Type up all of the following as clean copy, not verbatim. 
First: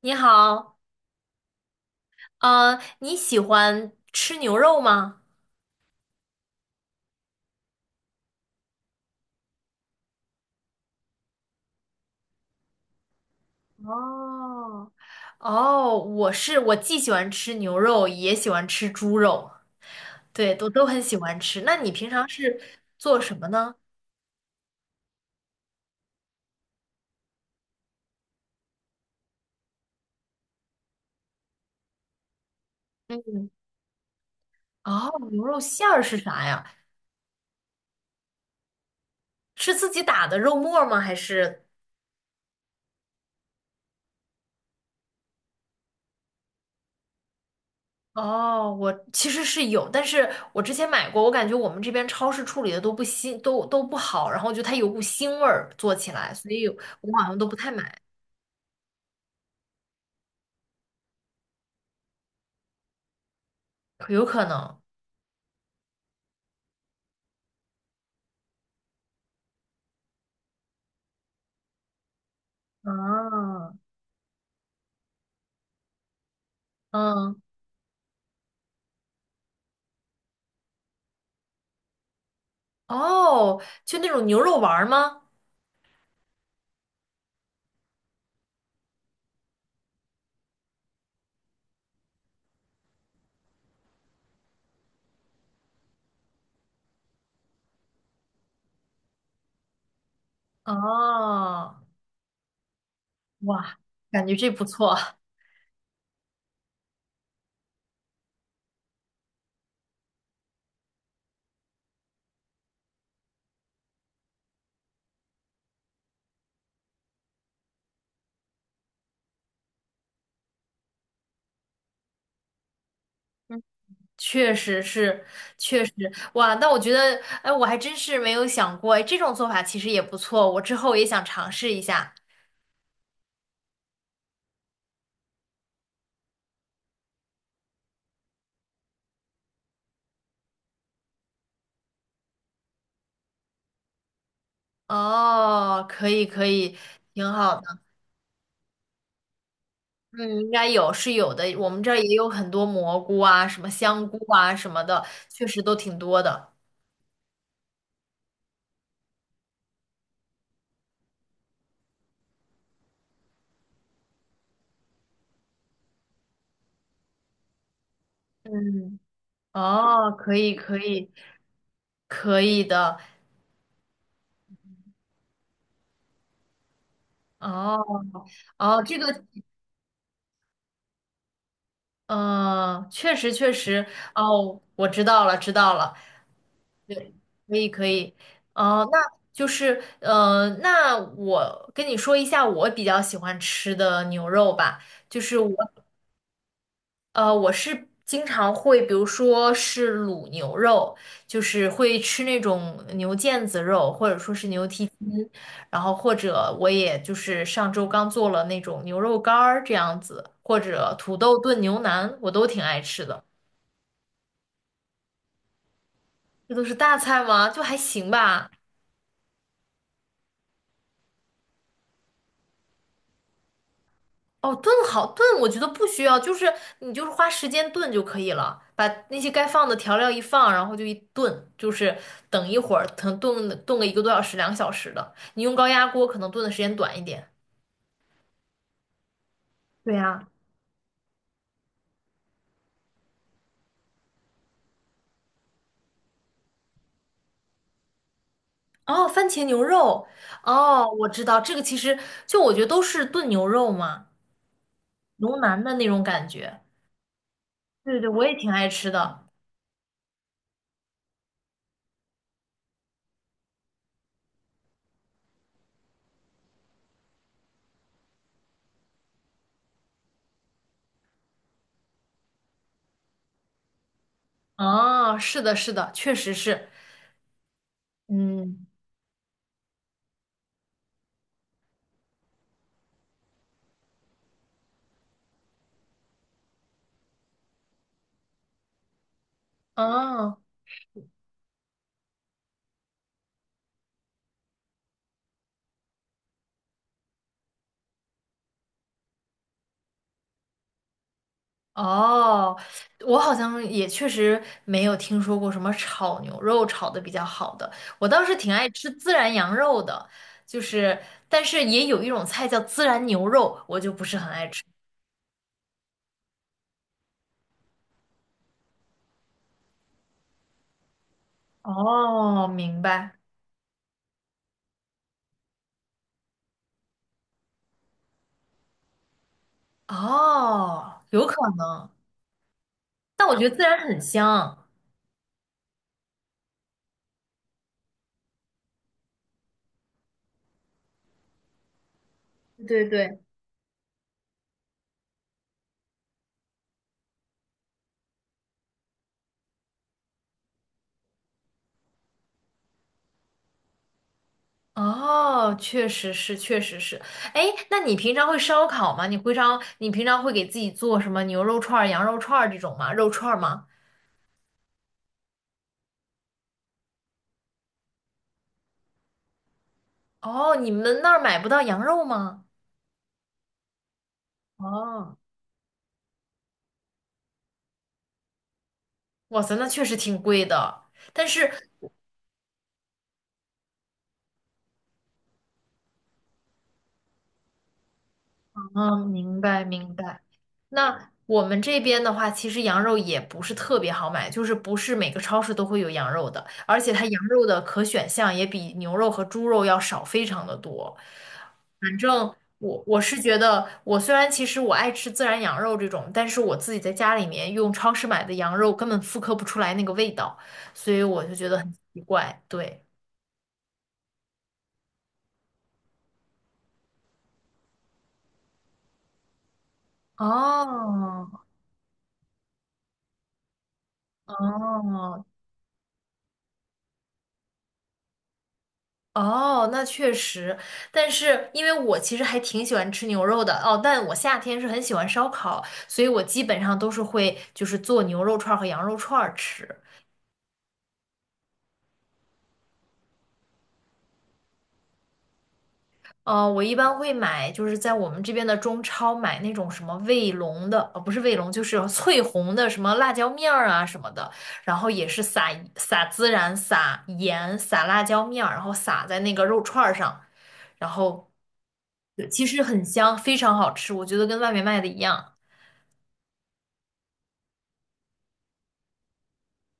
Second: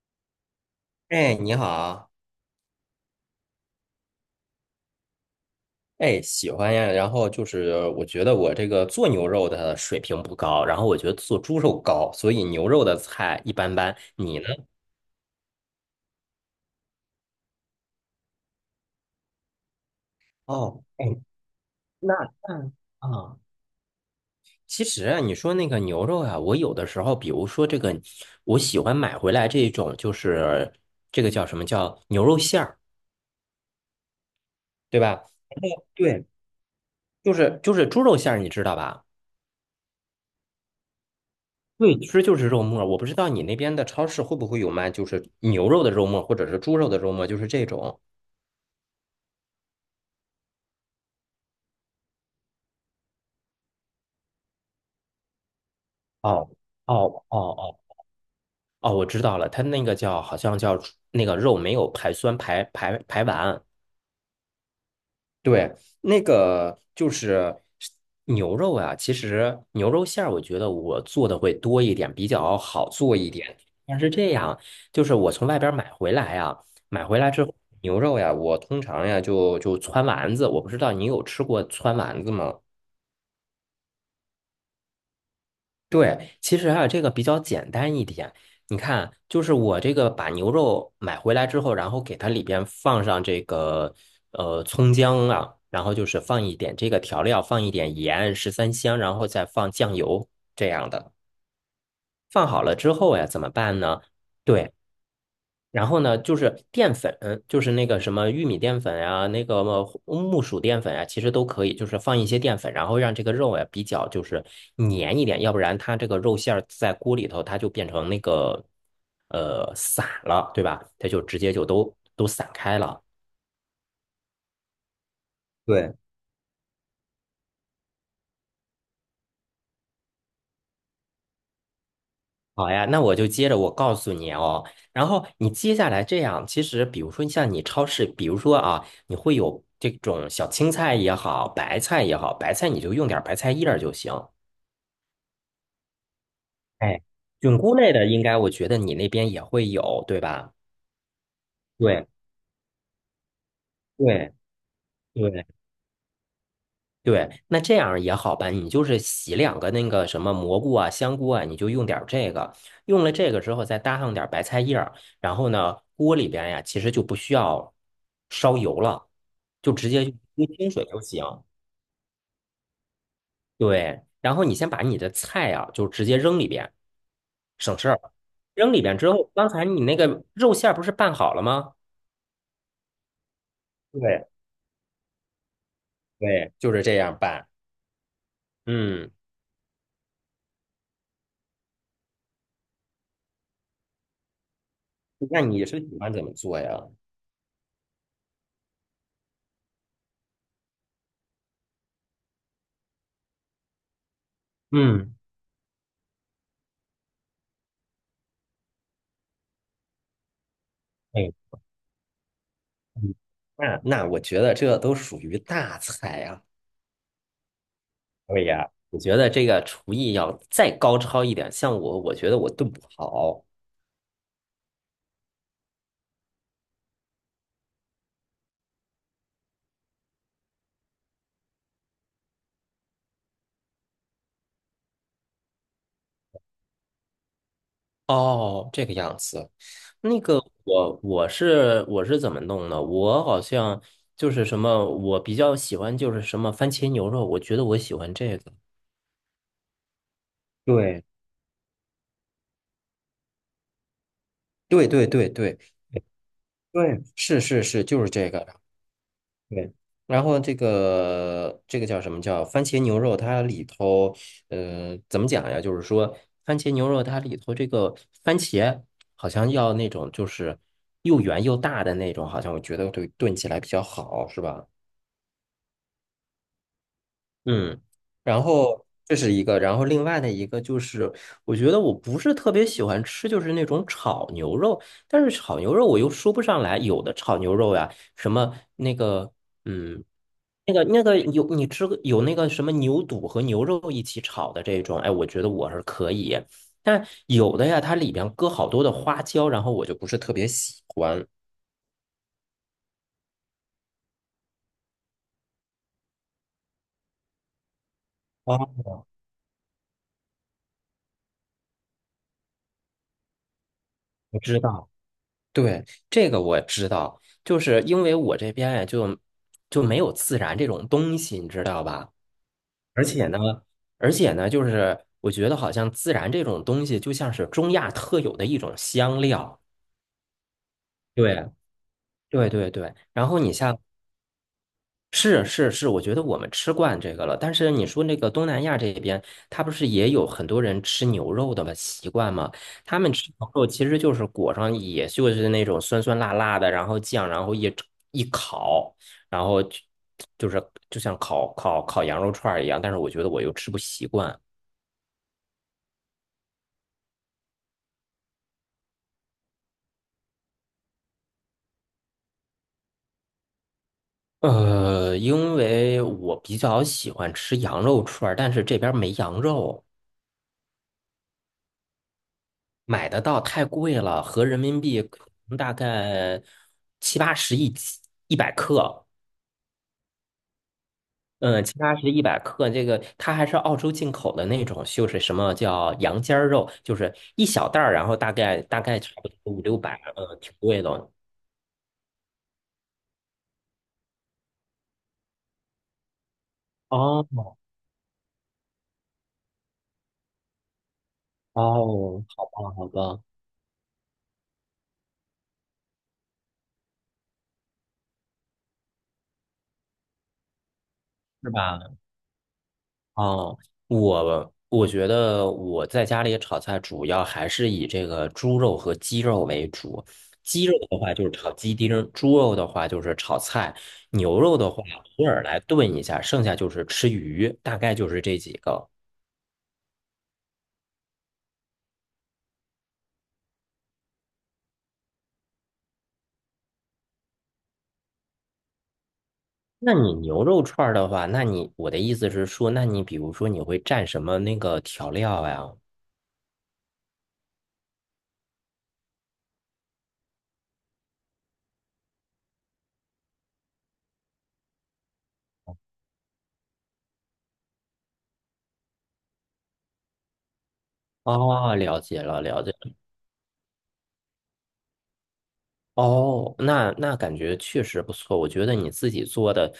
你好。哎，你好，嗯，你喜欢吃牛肉吗？哎，喜欢呀。然后就是，我觉得我这个做牛肉的水平不高，然后我觉得做猪肉高，所以牛肉的菜一般般。你呢？哦。哦，我是，我既喜欢吃牛肉，也喜欢吃猪肉。对，都哦，都很哎，喜欢吃。那你平那常是那做什啊，么呢？其实啊，你说那个牛肉啊，我有的时候，比如说这个，我喜欢买回来这种，就是这个叫什么叫牛肉馅儿，嗯。对哦，吧？牛肉馅儿是对，啥呀？就是猪肉馅儿，你知道吧？是自己打的肉末儿吗？还是？对，其实就是肉沫。我不知道你那边的超市会不会有卖，就是牛肉的肉沫，或者是猪肉的肉沫，就是这种。哦，我其实是有，但是我之前买过，我感觉我们这边超市处理的都不新，都不好，然后就它有股腥味儿，做起来，所哦以我好哦像哦都不太哦买。哦，我知道了，它那个叫好像叫那个肉没有排酸排完。有可能。对，那个就是牛肉啊，其实牛肉馅儿，我觉得我做的会多一点，比较好做一点。啊。但是这样，就是我从外边儿买回来嗯。之后牛肉呀，我通常呀就汆丸子，我不知道你有吃过汆丸子吗？哦，就那种牛肉丸儿吗？对，其实啊，这个比较简单一点。你看，就是我这个把牛肉买回来之后，然后给它里边放上这个葱姜啊，然后就是放一点这个调料，放一点盐、十三香，然后再放酱油这样的。哦。放好了之后呀，怎么哇，办呢？感觉这不对。错。然后呢，就是淀粉，就是那个什么玉米淀粉呀、那个木薯淀粉呀，其实都可以，就是放一些淀粉，然后让这个肉呀比较就是粘一点，要不然它这个肉馅儿在锅里头它就变成那个散了，对吧？它就直接就都散开了。嗯，确实是，确实。对，哇，那我觉得，哎，我还真是没有想过，哎，这种做法其实也不错，我之后也想尝试一下。好呀，那我就接着我告诉你哦，然后你接下来这样，其实比如说像你超市，比如说啊，你会有这种小青菜也好，白菜也好，白菜你就用点儿白菜叶儿就行。哦，可以，可以，哎，挺菌好菇的。类的，应该我觉得你那边也会有，对嗯，应吧？该有是有的，我们这儿对也有很多蘑菇啊，什么香菇对啊什么的，确对实都挺多的。对，那这样也好办，你就是洗两个那个什么蘑菇啊、香菇啊，你就用点儿这个，用了这个之后再搭上点儿白菜叶儿，然后呢，锅里边呀其实就不需要烧油嗯。了，就直接哦，可用以，清可水就以。行。可以的。对，然后你先把你的菜啊就直接扔里边，哦省事儿。扔哦，里边这之个后，刚才你那个肉馅儿不是拌好了吗？嗯，确实确实。对，哦，我知道了知道了，对，就是这样办。可以可以。哦，那嗯，就是嗯，那我跟你说一下我比较喜欢吃的牛肉吧，就是那我你是喜欢怎么做呀？呃，我是经常会，比如说是卤牛肉，就是会吃那种牛腱子肉，或者说是牛蹄嗯，筋，然后或者我也就是上周刚做了那种牛肉干儿这样子，或者土哎，豆炖牛腩，我都挺爱吃嗯的。那我觉得这都属于大菜啊。这都是大菜吗？就还行对吧。呀，我觉得这个厨艺要再高超一点，像我，我觉得我炖不好。哦，炖好炖，我觉得不需要，就是你就是花时间炖就可以了，把那些该放的调料一放，然后就一炖，就是等一会儿，可能炖个一个多小时、两个小时的。你用高压锅可能炖的时间短一点。哦，这个样子。对那呀。个我是怎么弄的？我好像就是什么，我比较喜欢就是什么番茄牛肉，我觉得我喜欢这个。哦，番茄牛肉。哦，对我知道这个，其实就我觉得都是炖牛肉嘛，对对对牛对腩的那种感觉。对，是是是，对就对，是我这也个。挺爱吃的。对，然后这个叫什么叫番茄牛肉？它里头，怎么讲呀？就是说，番茄牛肉它里头这个番茄好像要那种就是又圆又大的那种，好像我觉得对炖起来比较好，是吧？哦，是的，是的，确实是。嗯，然嗯。后这是一个，然后另外的一个就是，我觉得我不是特别喜欢吃，就是那种炒牛肉，但是炒牛肉我又说不上来，有的炒牛肉呀，什么那个，嗯，哦。那个有你吃过有那个什么牛肚和牛肉一起炒的这种，哎，我觉得我是可以，但有的呀，它里边搁好多的花椒，然后我就不是特别喜欢。哦，我好像也确实没有听说过什么炒牛肉炒的比较好的。我倒是挺啊，爱吃孜然羊肉的，就是，但是也有一种菜叫孜然牛肉，我就不是很我爱知吃。道。对，这个我知道，就是因为我这边呀，就没有自然这种东西，你知道吧？哦，明而白。且呢，就是我觉得好像自然这种东西就像是中亚特有的一种香料。哦，有可对，能。对对对。但然我后觉你得孜像然很香。是是是，我觉得我们吃惯这个了。但是你说那个东南亚这边，他不是也有很多人吃牛肉的吗？习惯吗？对他们对。吃牛肉其实就是裹上，也就是那种酸酸辣辣的，然后酱，然后一烤，然后就是就像烤羊肉串儿一样。但是我觉得我又吃不习惯。哦，确实是，确实是。哎，那你平常会烧烤吗？你会烧，你平常会给自己做什么牛肉串儿羊肉串儿这种吗？肉串儿吗？因为我比较喜欢吃羊肉串儿但是这边儿没羊肉。哦，你们那儿买不到羊肉吗？买得到太贵了，合人民币哦。可能大概七八十一斤一百克，哇塞，那确实挺贵的。但是，嗯，七八十一百克，这个它还是澳洲进口的那种，就是什么叫羊尖儿肉，就是一小袋儿，然后大概嗯，差不明多五白六明百，白。嗯，挺贵的。那我们这边的话，其实羊肉也不是特别好买，就是不是每个超市都会有羊肉的，而且它羊肉哦的可选项也比牛肉和猪肉要少非常的多。反哦，正好吧，我好我是吧，觉得，我虽然其实我爱吃自然羊肉这种，但是我自己在家里面用超市买的羊肉根本复刻不出来那个味道，所以我就觉是得很吧？奇怪。对。哦，我觉得我在家里炒菜主要还是以这个猪肉和鸡肉为主。鸡肉的话就是哦炒鸡丁儿，猪肉的话就是炒菜，牛肉的话哦偶尔来炖一下，剩下就是吃鱼，大概就是这几个。哦，那确实。但是因为我其实还挺喜欢吃牛肉的哦，但我夏天是很喜欢烧烤，所以我基本上都是会就是做牛肉串儿和羊肉串儿吃。那你牛肉串儿的话，那你我的意思是说，那你比如说你会蘸什么那个调料呀？呃，我一般会买，就是在我们这边的中超买那种什么卫龙的，呃，不是卫龙，就是翠红的什么辣椒面儿啊什么的，然后也是撒撒孜然、撒盐、撒辣椒面儿，然后撒在那个肉串儿上，然后哦，了解对了，其实了解。很香，非常好吃，我觉得跟外面卖的一样。哦，那感觉确实不错。我觉得你自己做的，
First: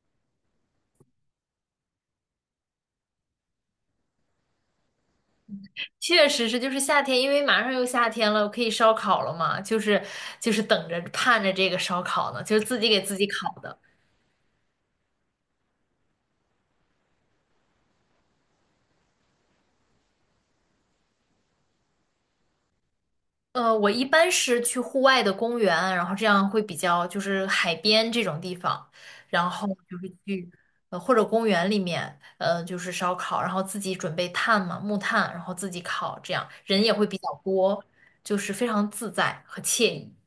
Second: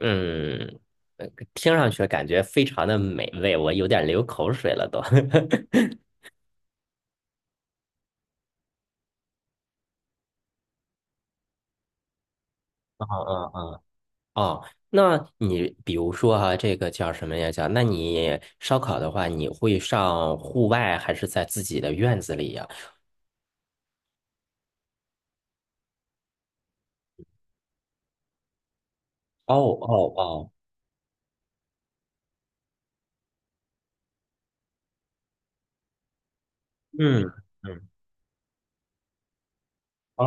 嗯，呃听上去感觉非常的美味，我有点流口水了都。确实是，就是夏天，因为马上又夏天了，可以烧烤了嘛，就是就是等着盼着这个烧烤呢，就是自己给嗯自己嗯烤的。嗯。哦，那你比如说哈、这个叫什么呀？叫那你烧烤的话，你会上户外还是在自己的院子里呀？呃，我一般是去户外的公园，然后这样会比较就是海边这种地方，然哦后就是哦去哦，呃或者公园里面，呃就是烧烤，然后自己准备炭嘛，木炭，然后自己烤，这样人也会比嗯较多，嗯就是非常自在和惬意。啊，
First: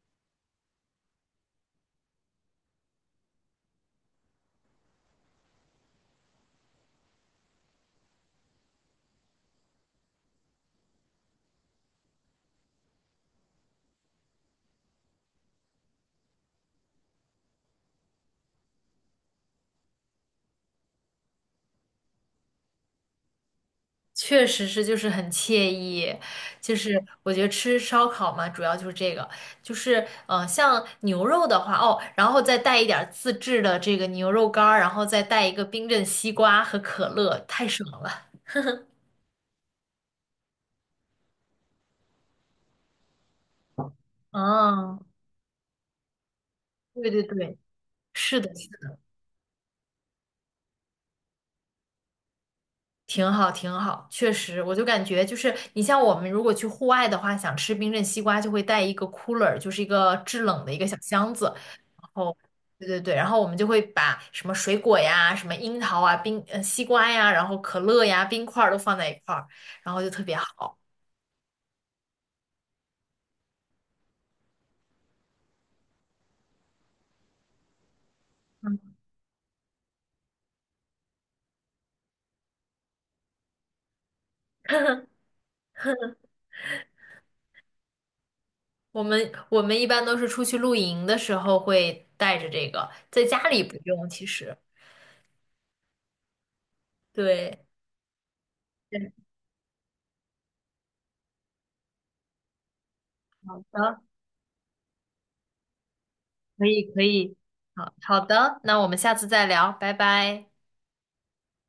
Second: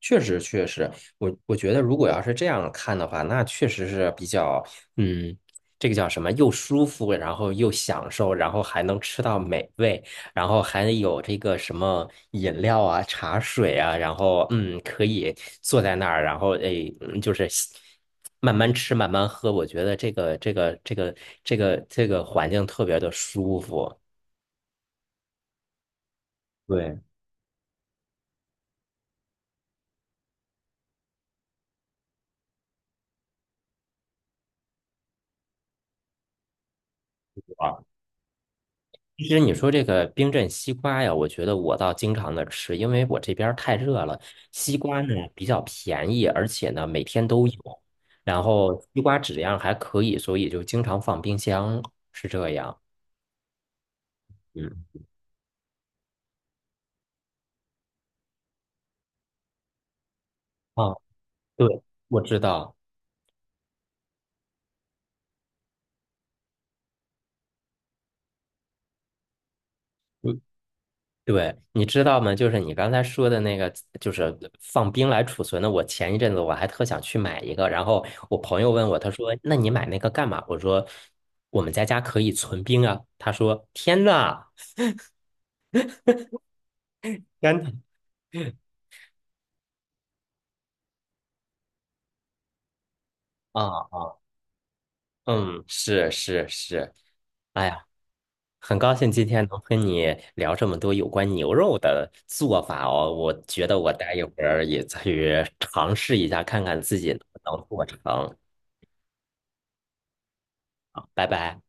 确实确实，我觉得如果要是这样看的话，那确实是比较，嗯，这个叫什么，又舒服，然后又享受，然后还能吃到美味，然后还有这个什么饮料啊、茶水啊，然后可以坐在那儿，然后哎，就是慢慢吃、慢慢喝，我觉得这个环境特别的舒服。确实是，就是很惬意，就对，是我觉得吃烧烤嘛，主要就是这个，就是嗯、呃像牛肉的话，哦，然后再带一点儿自制的这个牛肉干儿，然后再带一个冰镇西瓜和可乐，太爽了。其实你说这个冰镇西瓜呀，我觉得我倒经常的吃，因为我这边儿太热了。西嗯，瓜呢比较便宜，而且呢每对对天都对，有，是然的，是后的，西瓜质量还可以，所以就经常放冰箱，是这样。挺好，挺好，确实，我就嗯，感觉就是你像我们如果去户外的话，想吃冰镇西瓜，就会带一个 cooler，就是一个制冷的一个小啊，箱子，对，我后，知道。对对对，然后我们就会把什么水果呀、什么樱桃啊、冰呃西瓜呀，然后可乐呀、冰块儿都放在一块儿，然后就特别嗯，好。对，你知道吗？就是你刚才说的那个，就是放冰来储存的。我前一阵子我还特想去买一个，然后我朋友问我，他说：“那你买那个干嘛？”我说：“我们在家可以存冰啊。”他说：“天呐！”甘甜我们一般都是出去露营的时候会带着这个，在家里啊不用，啊，其实。嗯，是是是，对，哎呀，很高对，兴今天能跟你聊这么多有关牛肉的做法哦。我好觉得我的，待一会儿也去尝试一下，看可看以自可己能不以，能做好好成。的，那我们下次再聊，拜拜。拜拜。